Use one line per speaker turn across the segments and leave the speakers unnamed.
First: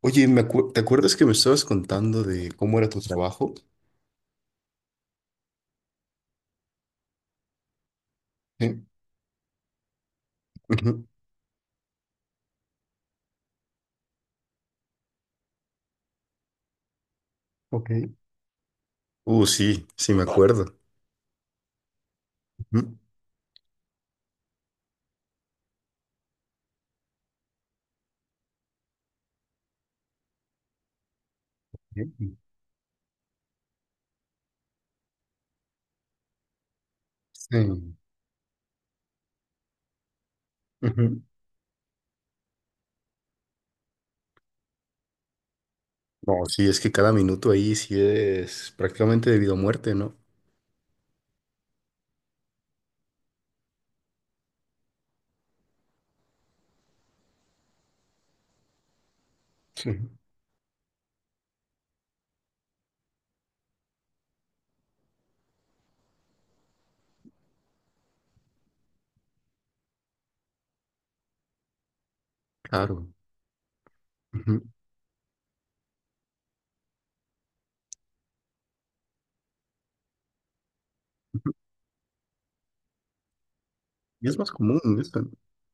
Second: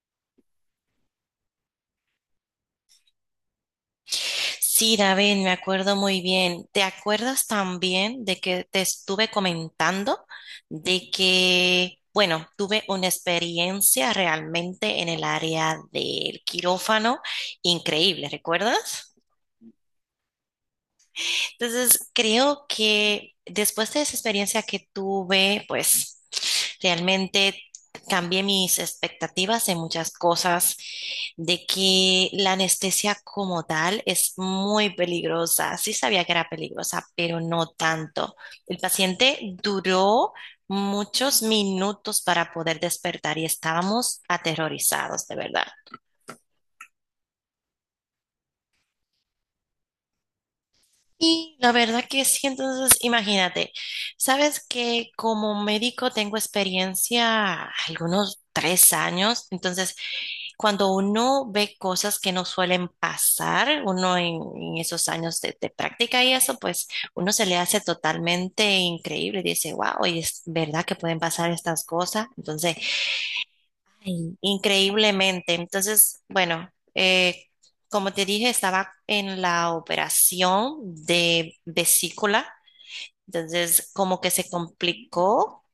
Oye, ¿te acuerdas que me estabas contando de cómo era tu trabajo?
Sí, David, me acuerdo muy bien. ¿Te acuerdas también de que te
Sí.
estuve comentando
Ujú.
de que, bueno, tuve una experiencia realmente en el área del quirófano
Ok.
increíble, ¿recuerdas?
Sí, sí, me acuerdo.
Entonces, creo
Ujú.
que después de esa experiencia que tuve, pues... Realmente cambié mis expectativas en muchas cosas, de que
Bien.
la anestesia como tal es muy peligrosa. Sí sabía que era peligrosa, pero no
Sí.
tanto. El paciente duró
Ujú.
muchos minutos para poder despertar y estábamos aterrorizados, de verdad.
No, sí, es que cada minuto ahí sí es prácticamente debido a muerte, ¿no?
Y la verdad que sí, entonces imagínate, sabes que como médico tengo experiencia algunos 3 años. Entonces,
Sí.
cuando uno ve cosas que no suelen pasar, uno en esos años de práctica y eso, pues uno se le hace totalmente increíble. Dice, wow, y es verdad que pueden pasar estas cosas. Entonces,
Claro.
ay,
Ujú.
increíblemente. Entonces, bueno, eh, como te dije, estaba en la operación de vesícula. Entonces, como
Y
que
es
se
más común,
complicó,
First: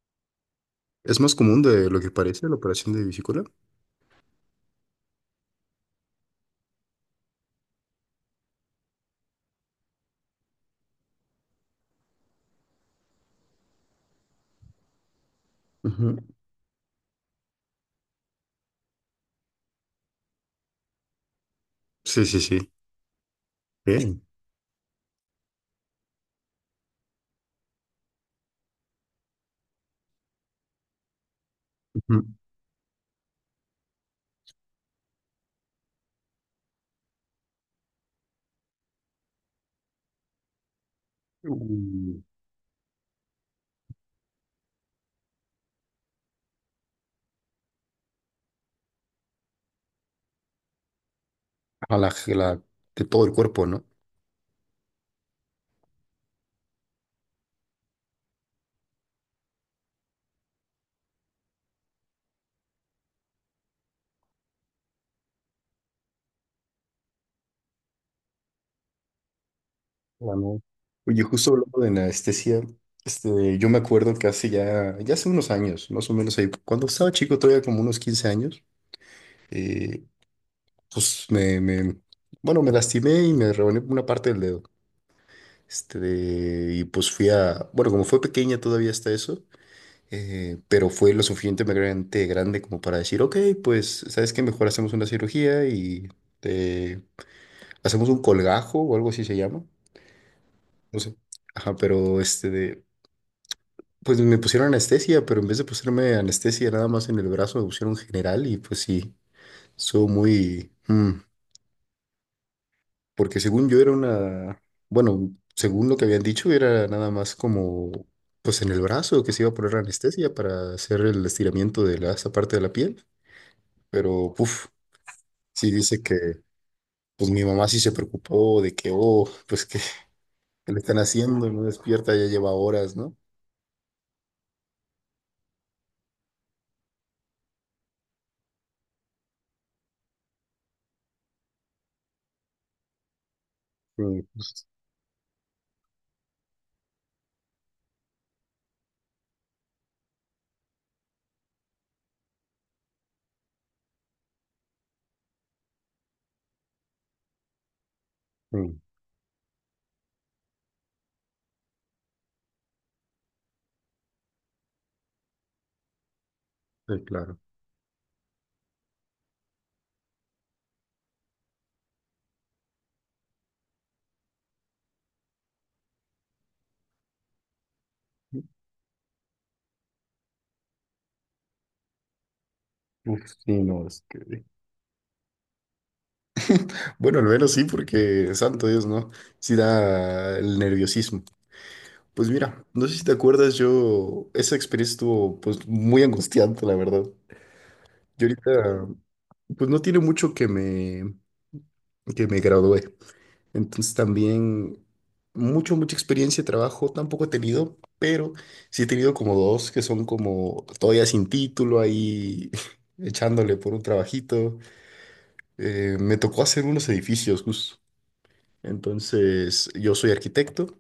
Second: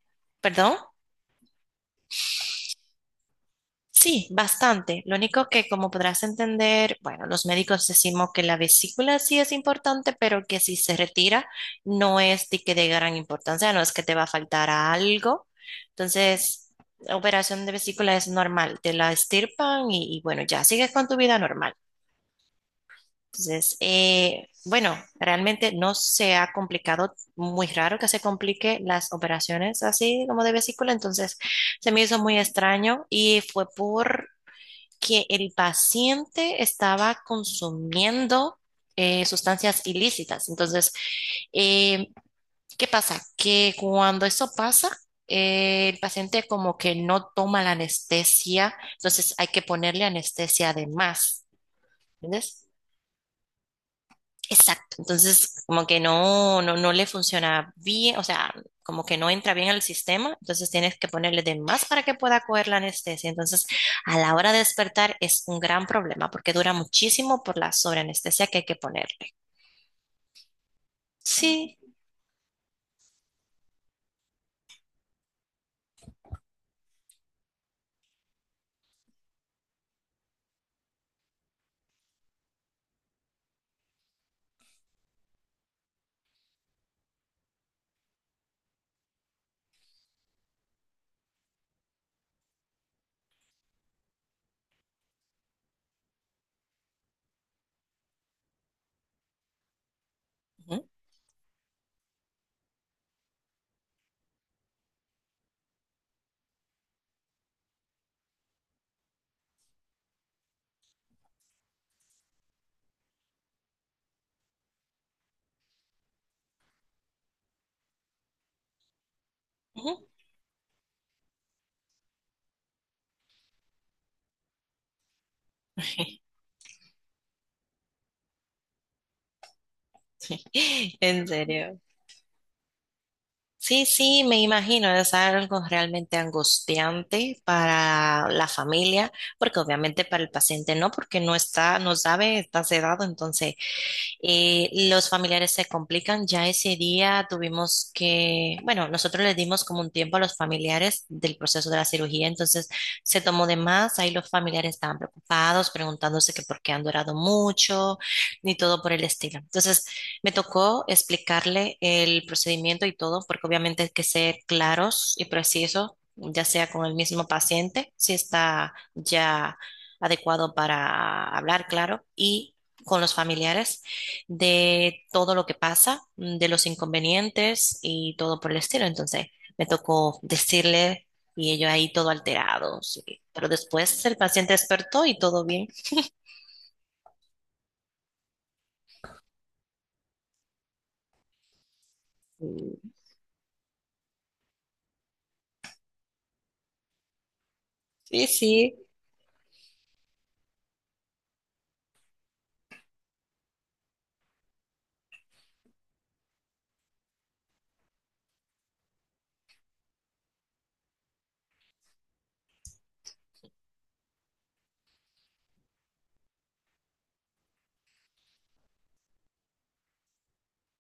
perdón.
es más común de lo que parece la operación de vesícula.
Sí, bastante. Lo único que, como podrás entender, bueno, los médicos decimos que la vesícula sí es importante, pero que si se retira no es de que de gran importancia, no es que te va a faltar algo.
Ujú.
Entonces, la operación de vesícula es normal, te la extirpan y bueno, ya sigues con tu vida normal.
Sí, sí, sí.
Entonces,
Bien.
bueno, realmente no se ha complicado, muy raro que se complique las operaciones así como de vesícula. Entonces, se me hizo
Ujú.
muy extraño y fue por que el paciente estaba consumiendo sustancias ilícitas. Entonces, eh,
Uh,
¿qué pasa? Que cuando eso pasa, el paciente como que no toma la anestesia, entonces hay que ponerle anestesia además,
a la, la-
¿entiendes?
de todo el cuerpo, ¿no?
Exacto. Entonces, como que no le funciona bien, o sea, como que no entra bien al sistema, entonces tienes que ponerle de más para que pueda coger la anestesia. Entonces, a la hora de despertar es un gran problema porque dura muchísimo por la sobreanestesia que hay que ponerle.
Ah, no. Oye, justo hablando
Sí.
de anestesia, este, yo me acuerdo que hace ya, ya hace unos años, más o menos ahí, cuando estaba chico, todavía como unos 15 años, eh, pues bueno, me lastimé y me rebané una parte del dedo. Este, y pues fui a, bueno, como fue pequeña todavía hasta eso, pero fue lo suficientemente grande como para decir, ok, pues, ¿sabes qué? Mejor hacemos una cirugía y te- hacemos un colgajo o algo así se llama,
Ujú,
no sé. Ajá, pero este de, pues me pusieron anestesia, pero en vez de ponerme anestesia nada más en el brazo, me pusieron general y pues sí, soy muy... porque según yo era una... Bueno, según lo que habían dicho, era nada más como... Pues en el brazo que se iba a poner
ujú.
anestesia para hacer el estiramiento de la, esa parte de la piel. Pero, puf, sí dice que... Pues mi mamá sí se preocupó de que, oh, pues que le están
En
haciendo, no
serio.
despierta, ya lleva horas, ¿no?
Sí, sí, me imagino, es algo realmente angustiante para la familia, porque obviamente para el paciente no, porque no está, no sabe, está sedado. Entonces,
Sí, pues,
los familiares se complican. Ya ese día tuvimos que, bueno, nosotros les dimos como un tiempo a los familiares del proceso de la cirugía, entonces se tomó de más. Ahí los familiares estaban preocupados, preguntándose que por qué han durado mucho, ni
sí,
todo por el estilo. Entonces me tocó explicarle el procedimiento y todo, porque obviamente hay que ser claros y precisos, ya sea con el
sí,
mismo
claro.
paciente, si está ya adecuado para hablar, claro, y con los familiares de todo lo que pasa, de los inconvenientes y todo por el estilo. Entonces me tocó decirle y ellos ahí todo alterado.
Uf,
Pero
sí, no, es
después el
que...
paciente despertó y todo bien.
Bueno, al menos sí, porque santo Dios, ¿no? Sí da el nerviosismo. Pues mira, no
Mm,
sé si te acuerdas, yo, esa experiencia estuvo pues muy angustiante, la verdad. Yo
sí, sí.
ahorita, pues no tiene mucho que me gradué. Entonces también mucho, mucha experiencia de trabajo tampoco he tenido, pero sí he tenido como dos que son como todavía sin título ahí echándole por un trabajito. Me tocó hacer unos edificios, justo. Entonces, yo soy arquitecto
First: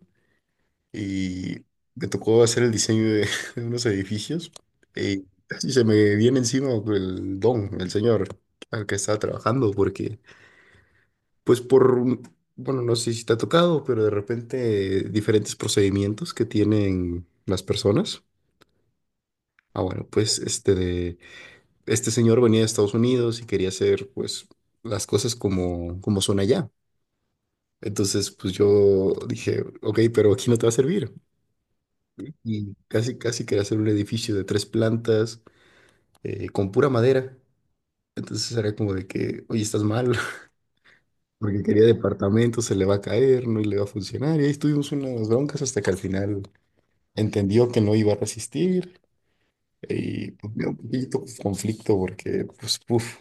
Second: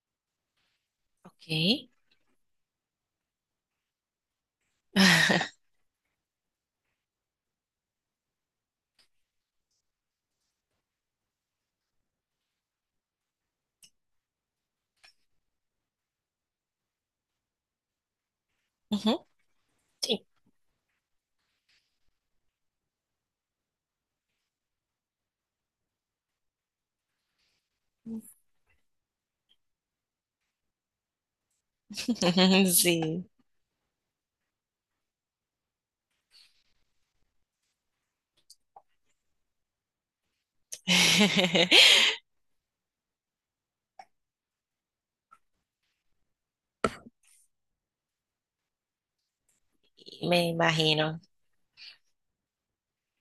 Ok.
y me tocó hacer el diseño de, de unos edificios y casi se me viene encima el don, el señor al que estaba trabajando, porque pues bueno, no sé si te ha tocado, pero de repente diferentes procedimientos que tienen las personas.
Ujú,
Ah, bueno,
sí.
pues este de, este señor venía de Estados Unidos y quería hacer pues las cosas como, como son allá. Entonces, pues yo dije, ok, pero aquí no te va a servir. Y casi,
Sí.
casi quería hacer un edificio de tres plantas con pura madera. Entonces era como de que, oye, estás mal, porque quería departamento, se le va a caer, no le va a funcionar. Y ahí estuvimos unas broncas hasta que al final entendió que no iba a resistir. Y
Me
pues, me dio un
imagino.
poquito conflicto porque, pues, uf,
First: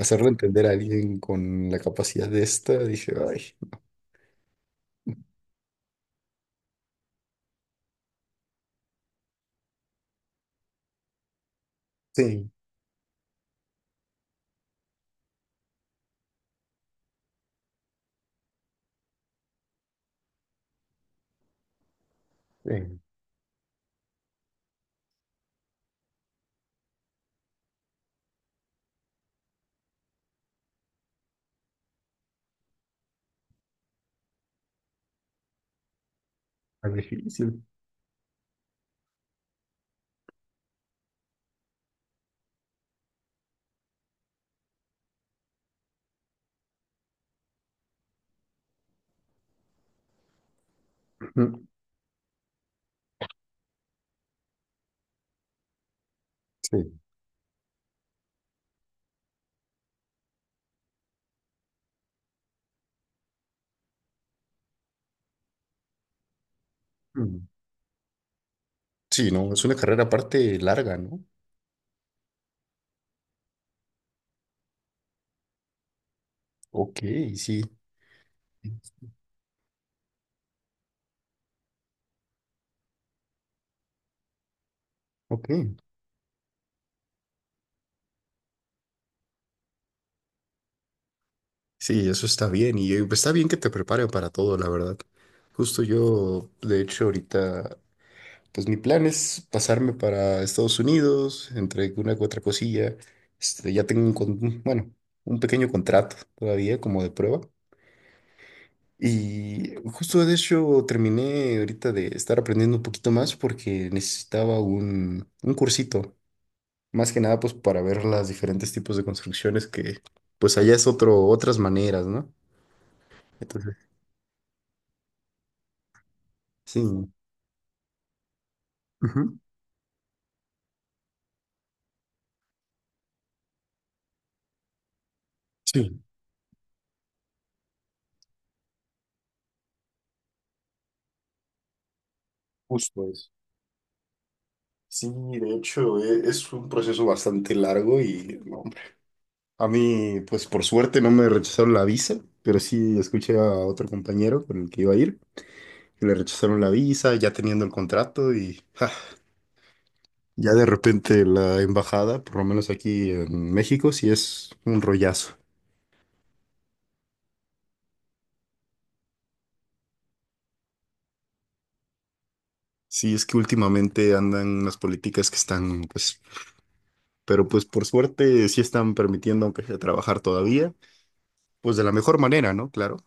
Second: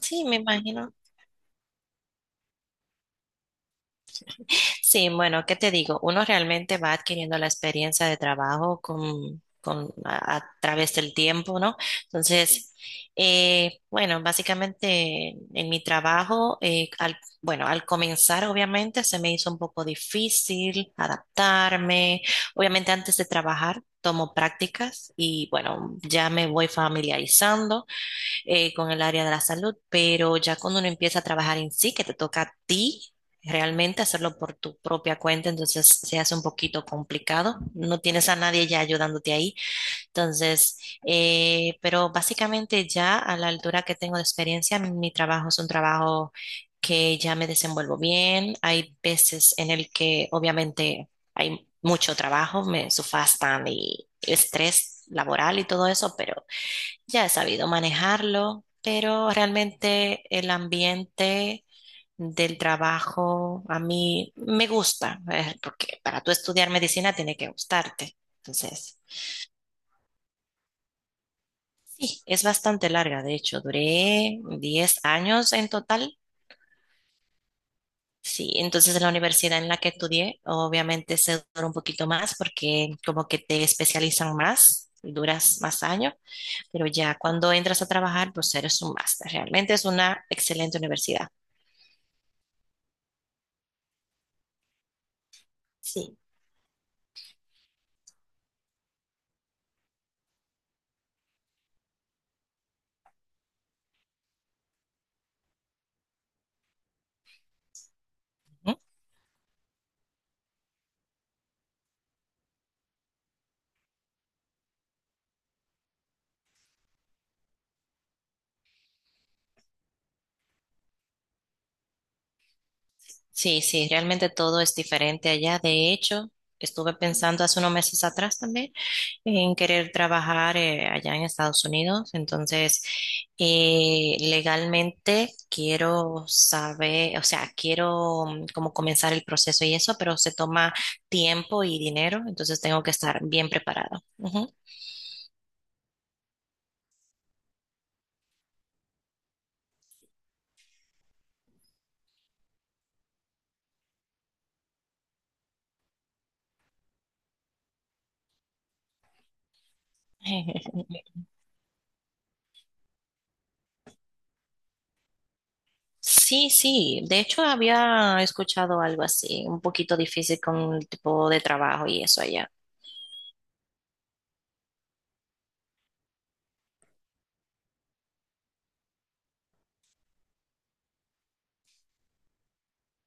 Sí, me
entender a
imagino.
alguien con la capacidad de esta, dije, ay,
Sí, bueno, ¿qué te digo? Uno realmente va adquiriendo la experiencia de trabajo a través del tiempo, ¿no?
sí,
Entonces, bueno, básicamente en mi trabajo, bueno, al comenzar obviamente se me hizo un poco difícil adaptarme. Obviamente
sí,
antes de trabajar tomo prácticas y bueno, ya me voy familiarizando con el área de la salud, pero ya cuando uno empieza a trabajar en sí, que te toca a ti realmente hacerlo por tu propia cuenta, entonces se hace un poquito
es
complicado,
difícil.
no tienes a nadie ya ayudándote ahí. Entonces, pero básicamente ya a la altura que tengo de experiencia, mi trabajo es un trabajo que ya me desenvuelvo bien, hay veces en el que obviamente
Ujú.
hay mucho trabajo, me sufastan y estrés laboral y todo eso, pero
Sí.
ya he sabido manejarlo, pero realmente el ambiente del trabajo a mí me gusta, porque para tú estudiar medicina tiene
Mm.
que gustarte. Entonces,
Sí, no, es una carrera aparte larga, ¿no?
sí, es bastante larga, de hecho, duré 10 años en total.
Ok, sí.
Sí, entonces en la universidad en la que estudié, obviamente se dura un poquito más porque como que te especializan más,
Ok,
duras más años, pero ya cuando entras a trabajar, pues eres un máster. Realmente es una excelente universidad.
sí, eso está bien y está bien que te preparen para todo, la verdad. Justo
Sí.
yo, de hecho, ahorita, pues mi plan es pasarme para Estados Unidos, entre una u otra cosilla. Este, ya tengo bueno, un pequeño contrato todavía como de prueba.
Ujú.
Y justo de hecho terminé ahorita de estar aprendiendo un poquito más porque necesitaba un cursito, más que nada pues para ver los diferentes tipos de construcciones que pues allá es otro, otras maneras, ¿no?
Sí, sí, realmente todo es diferente allá. De hecho,
Sí.
estuve
¿No?
pensando hace unos meses atrás también
Ujú.
en querer trabajar allá en Estados Unidos. Entonces, legalmente
Sí,
quiero saber, o sea, quiero como comenzar el proceso y eso, pero se toma tiempo y dinero, entonces tengo que
justo
estar
eso.
bien preparada. Ujú.
Sí, de hecho, es un proceso bastante largo y no, hombre. A mí, pues por suerte no me rechazaron la visa, pero sí escuché a otro compañero con el que iba a ir, que le rechazaron la visa ya teniendo el contrato y ja, ya de repente la embajada, por lo menos aquí en México, sí es un rollazo.
Sí, sí, de hecho había escuchado algo así, un poquito difícil con el tipo de trabajo y eso allá.
Sí, es que últimamente andan las políticas que están, pues, pero pues por suerte sí están permitiendo, aunque sea trabajar todavía. Pues de la mejor manera, ¿no? Claro.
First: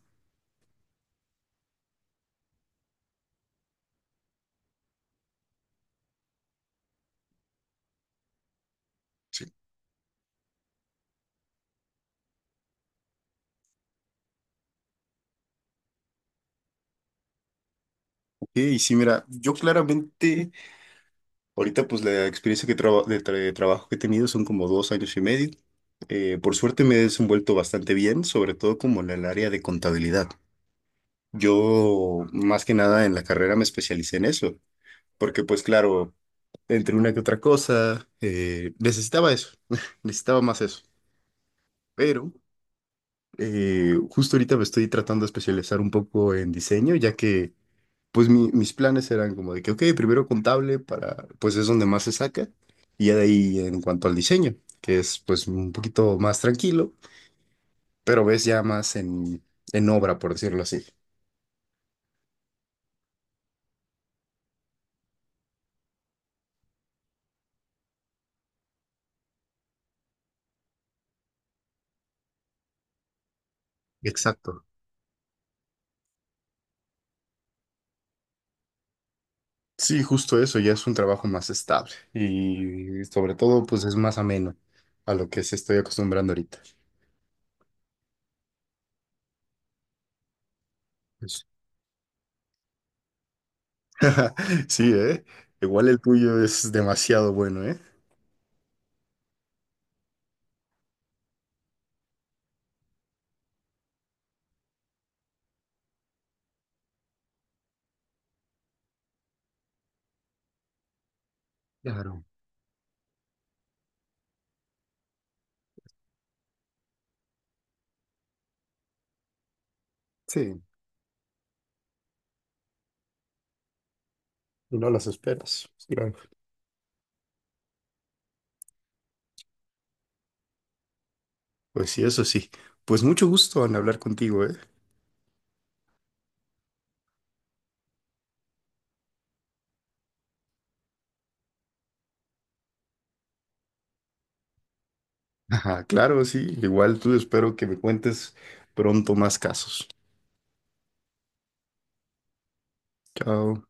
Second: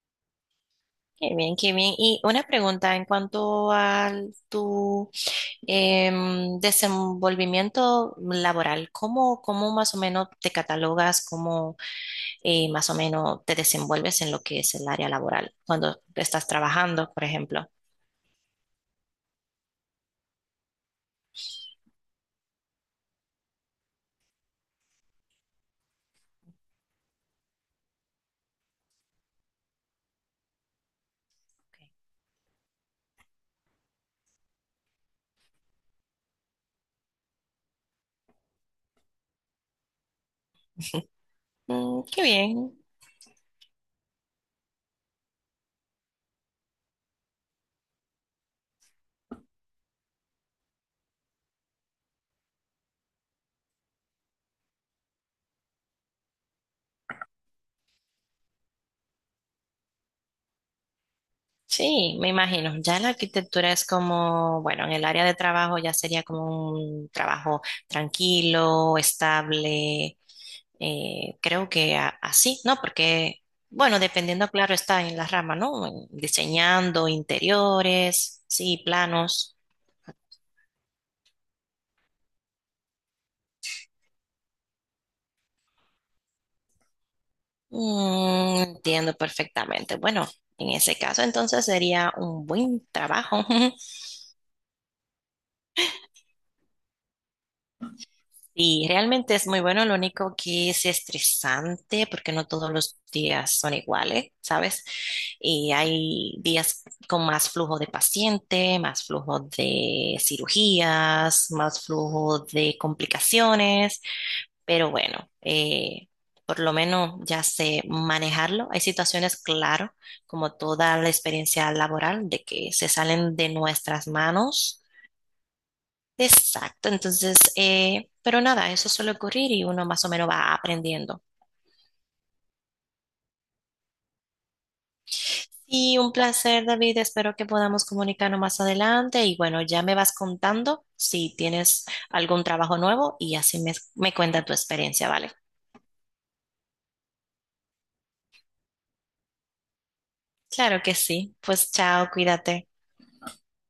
Qué bien, qué bien. Y una pregunta en cuanto a tu desenvolvimiento laboral, ¿cómo, cómo más o menos te catalogas, cómo más o menos te desenvuelves en lo que es el área laboral cuando estás trabajando, por ejemplo?
Y sí, mira, yo claramente, ahorita pues la experiencia que traba- de, tra- de trabajo que he tenido son como 2 años y medio. Por suerte me he desenvuelto bastante bien, sobre todo como en el área de contabilidad. Yo más que nada en la carrera me especialicé en eso, porque pues claro, entre una que otra cosa, necesitaba eso, necesitaba más eso.
Mm, qué
Pero
bien.
justo ahorita me estoy tratando de especializar un poco en diseño, ya que... Pues mis planes eran como de que, ok, primero contable para, pues es donde más se saca, y ya de ahí en cuanto al diseño, que es pues un poquito más tranquilo, pero ves ya más en obra, por decirlo así.
Sí, me imagino. Ya la arquitectura es como, bueno, en el área de trabajo ya sería como un trabajo tranquilo, estable. Creo que así, ¿no? Porque, bueno, dependiendo,
Exacto.
claro, está en la rama, ¿no? En diseñando interiores, sí, planos.
Sí, justo eso, ya es un trabajo más estable y sobre todo pues es más ameno a lo que se estoy acostumbrando ahorita.
Mm, entiendo perfectamente. Bueno, en ese caso,
Pues-
entonces sería un buen trabajo.
Sí, ¿eh? Igual el tuyo es demasiado bueno, ¿eh?
Sí, realmente es muy bueno, lo único que es estresante porque no todos los días son iguales, ¿sabes? Y hay días con más flujo de paciente, más flujo de cirugías, más
Claro.
flujo de complicaciones, pero bueno, por lo menos ya sé manejarlo. Hay situaciones, claro, como
Sí,
toda la experiencia laboral, de que se salen de nuestras
y
manos.
no las esperas. Claro.
Exacto, entonces, pero nada, eso suele ocurrir y uno más o menos va aprendiendo.
Pues sí, eso sí. Pues mucho gusto en hablar contigo, ¿eh?
Y un placer, David, espero que podamos comunicarnos más adelante y bueno, ya me vas contando si tienes algún trabajo nuevo y así me cuenta tu experiencia, ¿vale?
Ajá, claro, sí. Igual tú espero que me cuentes pronto más casos.
Claro que sí, pues chao, cuídate.
Chao.